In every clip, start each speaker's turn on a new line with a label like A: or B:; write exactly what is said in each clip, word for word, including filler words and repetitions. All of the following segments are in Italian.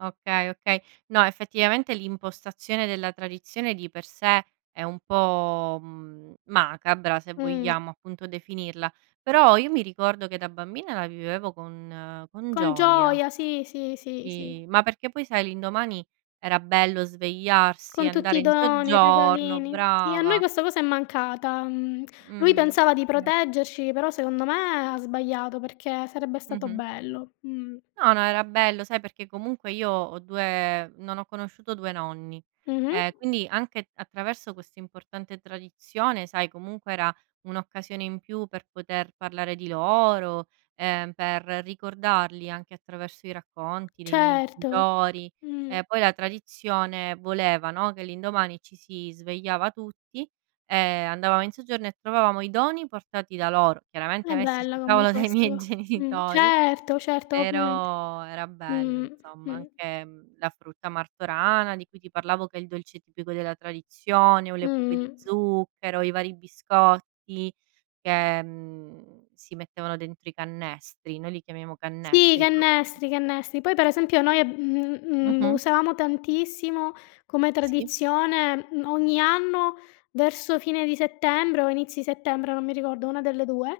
A: Okay, okay. No, effettivamente, l'impostazione della tradizione di per sé è un po', mhmm, macabra, se
B: Mh-mh.
A: vogliamo, appunto, definirla. Però, io mi ricordo che, da bambina, la vivevo con con
B: Con
A: gioia.
B: gioia, sì, sì, sì,
A: Sì,
B: sì.
A: ma perché, poi, sai, l'indomani era bello svegliarsi,
B: Con tutti
A: andare
B: i
A: in
B: doni i
A: soggiorno
B: regalini. Sì a noi
A: brava.
B: questa cosa è mancata, mhmm, lui
A: Mh-mh,
B: pensava di
A: sì.
B: proteggerci, però secondo me ha sbagliato perché sarebbe stato
A: Mh-mh.
B: bello, mh.
A: No, no, era bello, sai, perché, comunque, io ho due non ho conosciuto due nonni,
B: Mh-mh.
A: ehm quindi, anche attraverso questa importante tradizione, sai, comunque, era un'occasione in più per poter parlare di loro, ehm, per ricordarli anche attraverso i racconti dei miei
B: Certo,
A: genitori.
B: mh-mh.
A: E poi la tradizione voleva, no, che l'indomani ci si svegliava tutti e andavamo in soggiorno e trovavamo i doni portati da loro,
B: È
A: chiaramente, messi
B: bella
A: sul
B: come
A: tavolo dai
B: cosa,
A: miei
B: va mh,
A: genitori
B: certo, certo ovviamente,
A: però era bello,
B: mh-mh,
A: insomma,
B: mh.
A: anche, mhmm, la frutta martorana di cui ti parlavo, che è il dolce tipico della tradizione, o le pupe di
B: Mh-mh.
A: zucchero, i vari biscotti che, mhmm, si mettevano dentro i cannestri, noi li chiamiamo
B: Sì, i
A: cannestri, sono quelli
B: cannestri, i cannestri. Poi, per esempio, noi, mhmm, mhmm,
A: Mh-mh.
B: usavamo tantissimo come
A: Sì.
B: tradizione, mhmm, ogni anno, verso fine di settembre o inizi settembre, non mi ricordo, una delle due,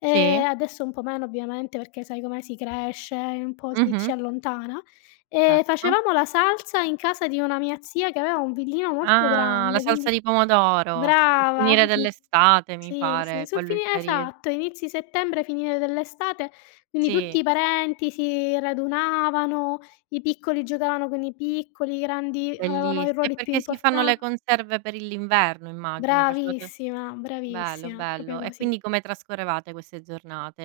B: ehm,
A: Sì.
B: adesso un po' meno, ovviamente, perché, sai com'è, si cresce e un po' si ci
A: Mh-mh.
B: allontana. Ehm,
A: Certo.
B: facevamo la salsa in casa di una mia zia che aveva un villino molto
A: Ah, la
B: grande.
A: salsa
B: Quindi
A: di pomodoro, sul
B: brava,
A: finire dell'estate mi
B: sì, sì,
A: pare,
B: sul
A: quello è il
B: finir
A: periodo.
B: esatto, inizi settembre, finire dell'estate. Quindi, tutti
A: Sì.
B: i parenti si radunavano: i piccoli giocavano con i piccoli, i grandi avevano i
A: Bellissi è
B: ruoli più
A: perché si fanno
B: importa
A: le conserve per l'inverno immagino, facevate
B: Bravissima,
A: bello,
B: bravissima, proprio
A: bello. E
B: così.
A: quindi come trascorrevate queste giornate?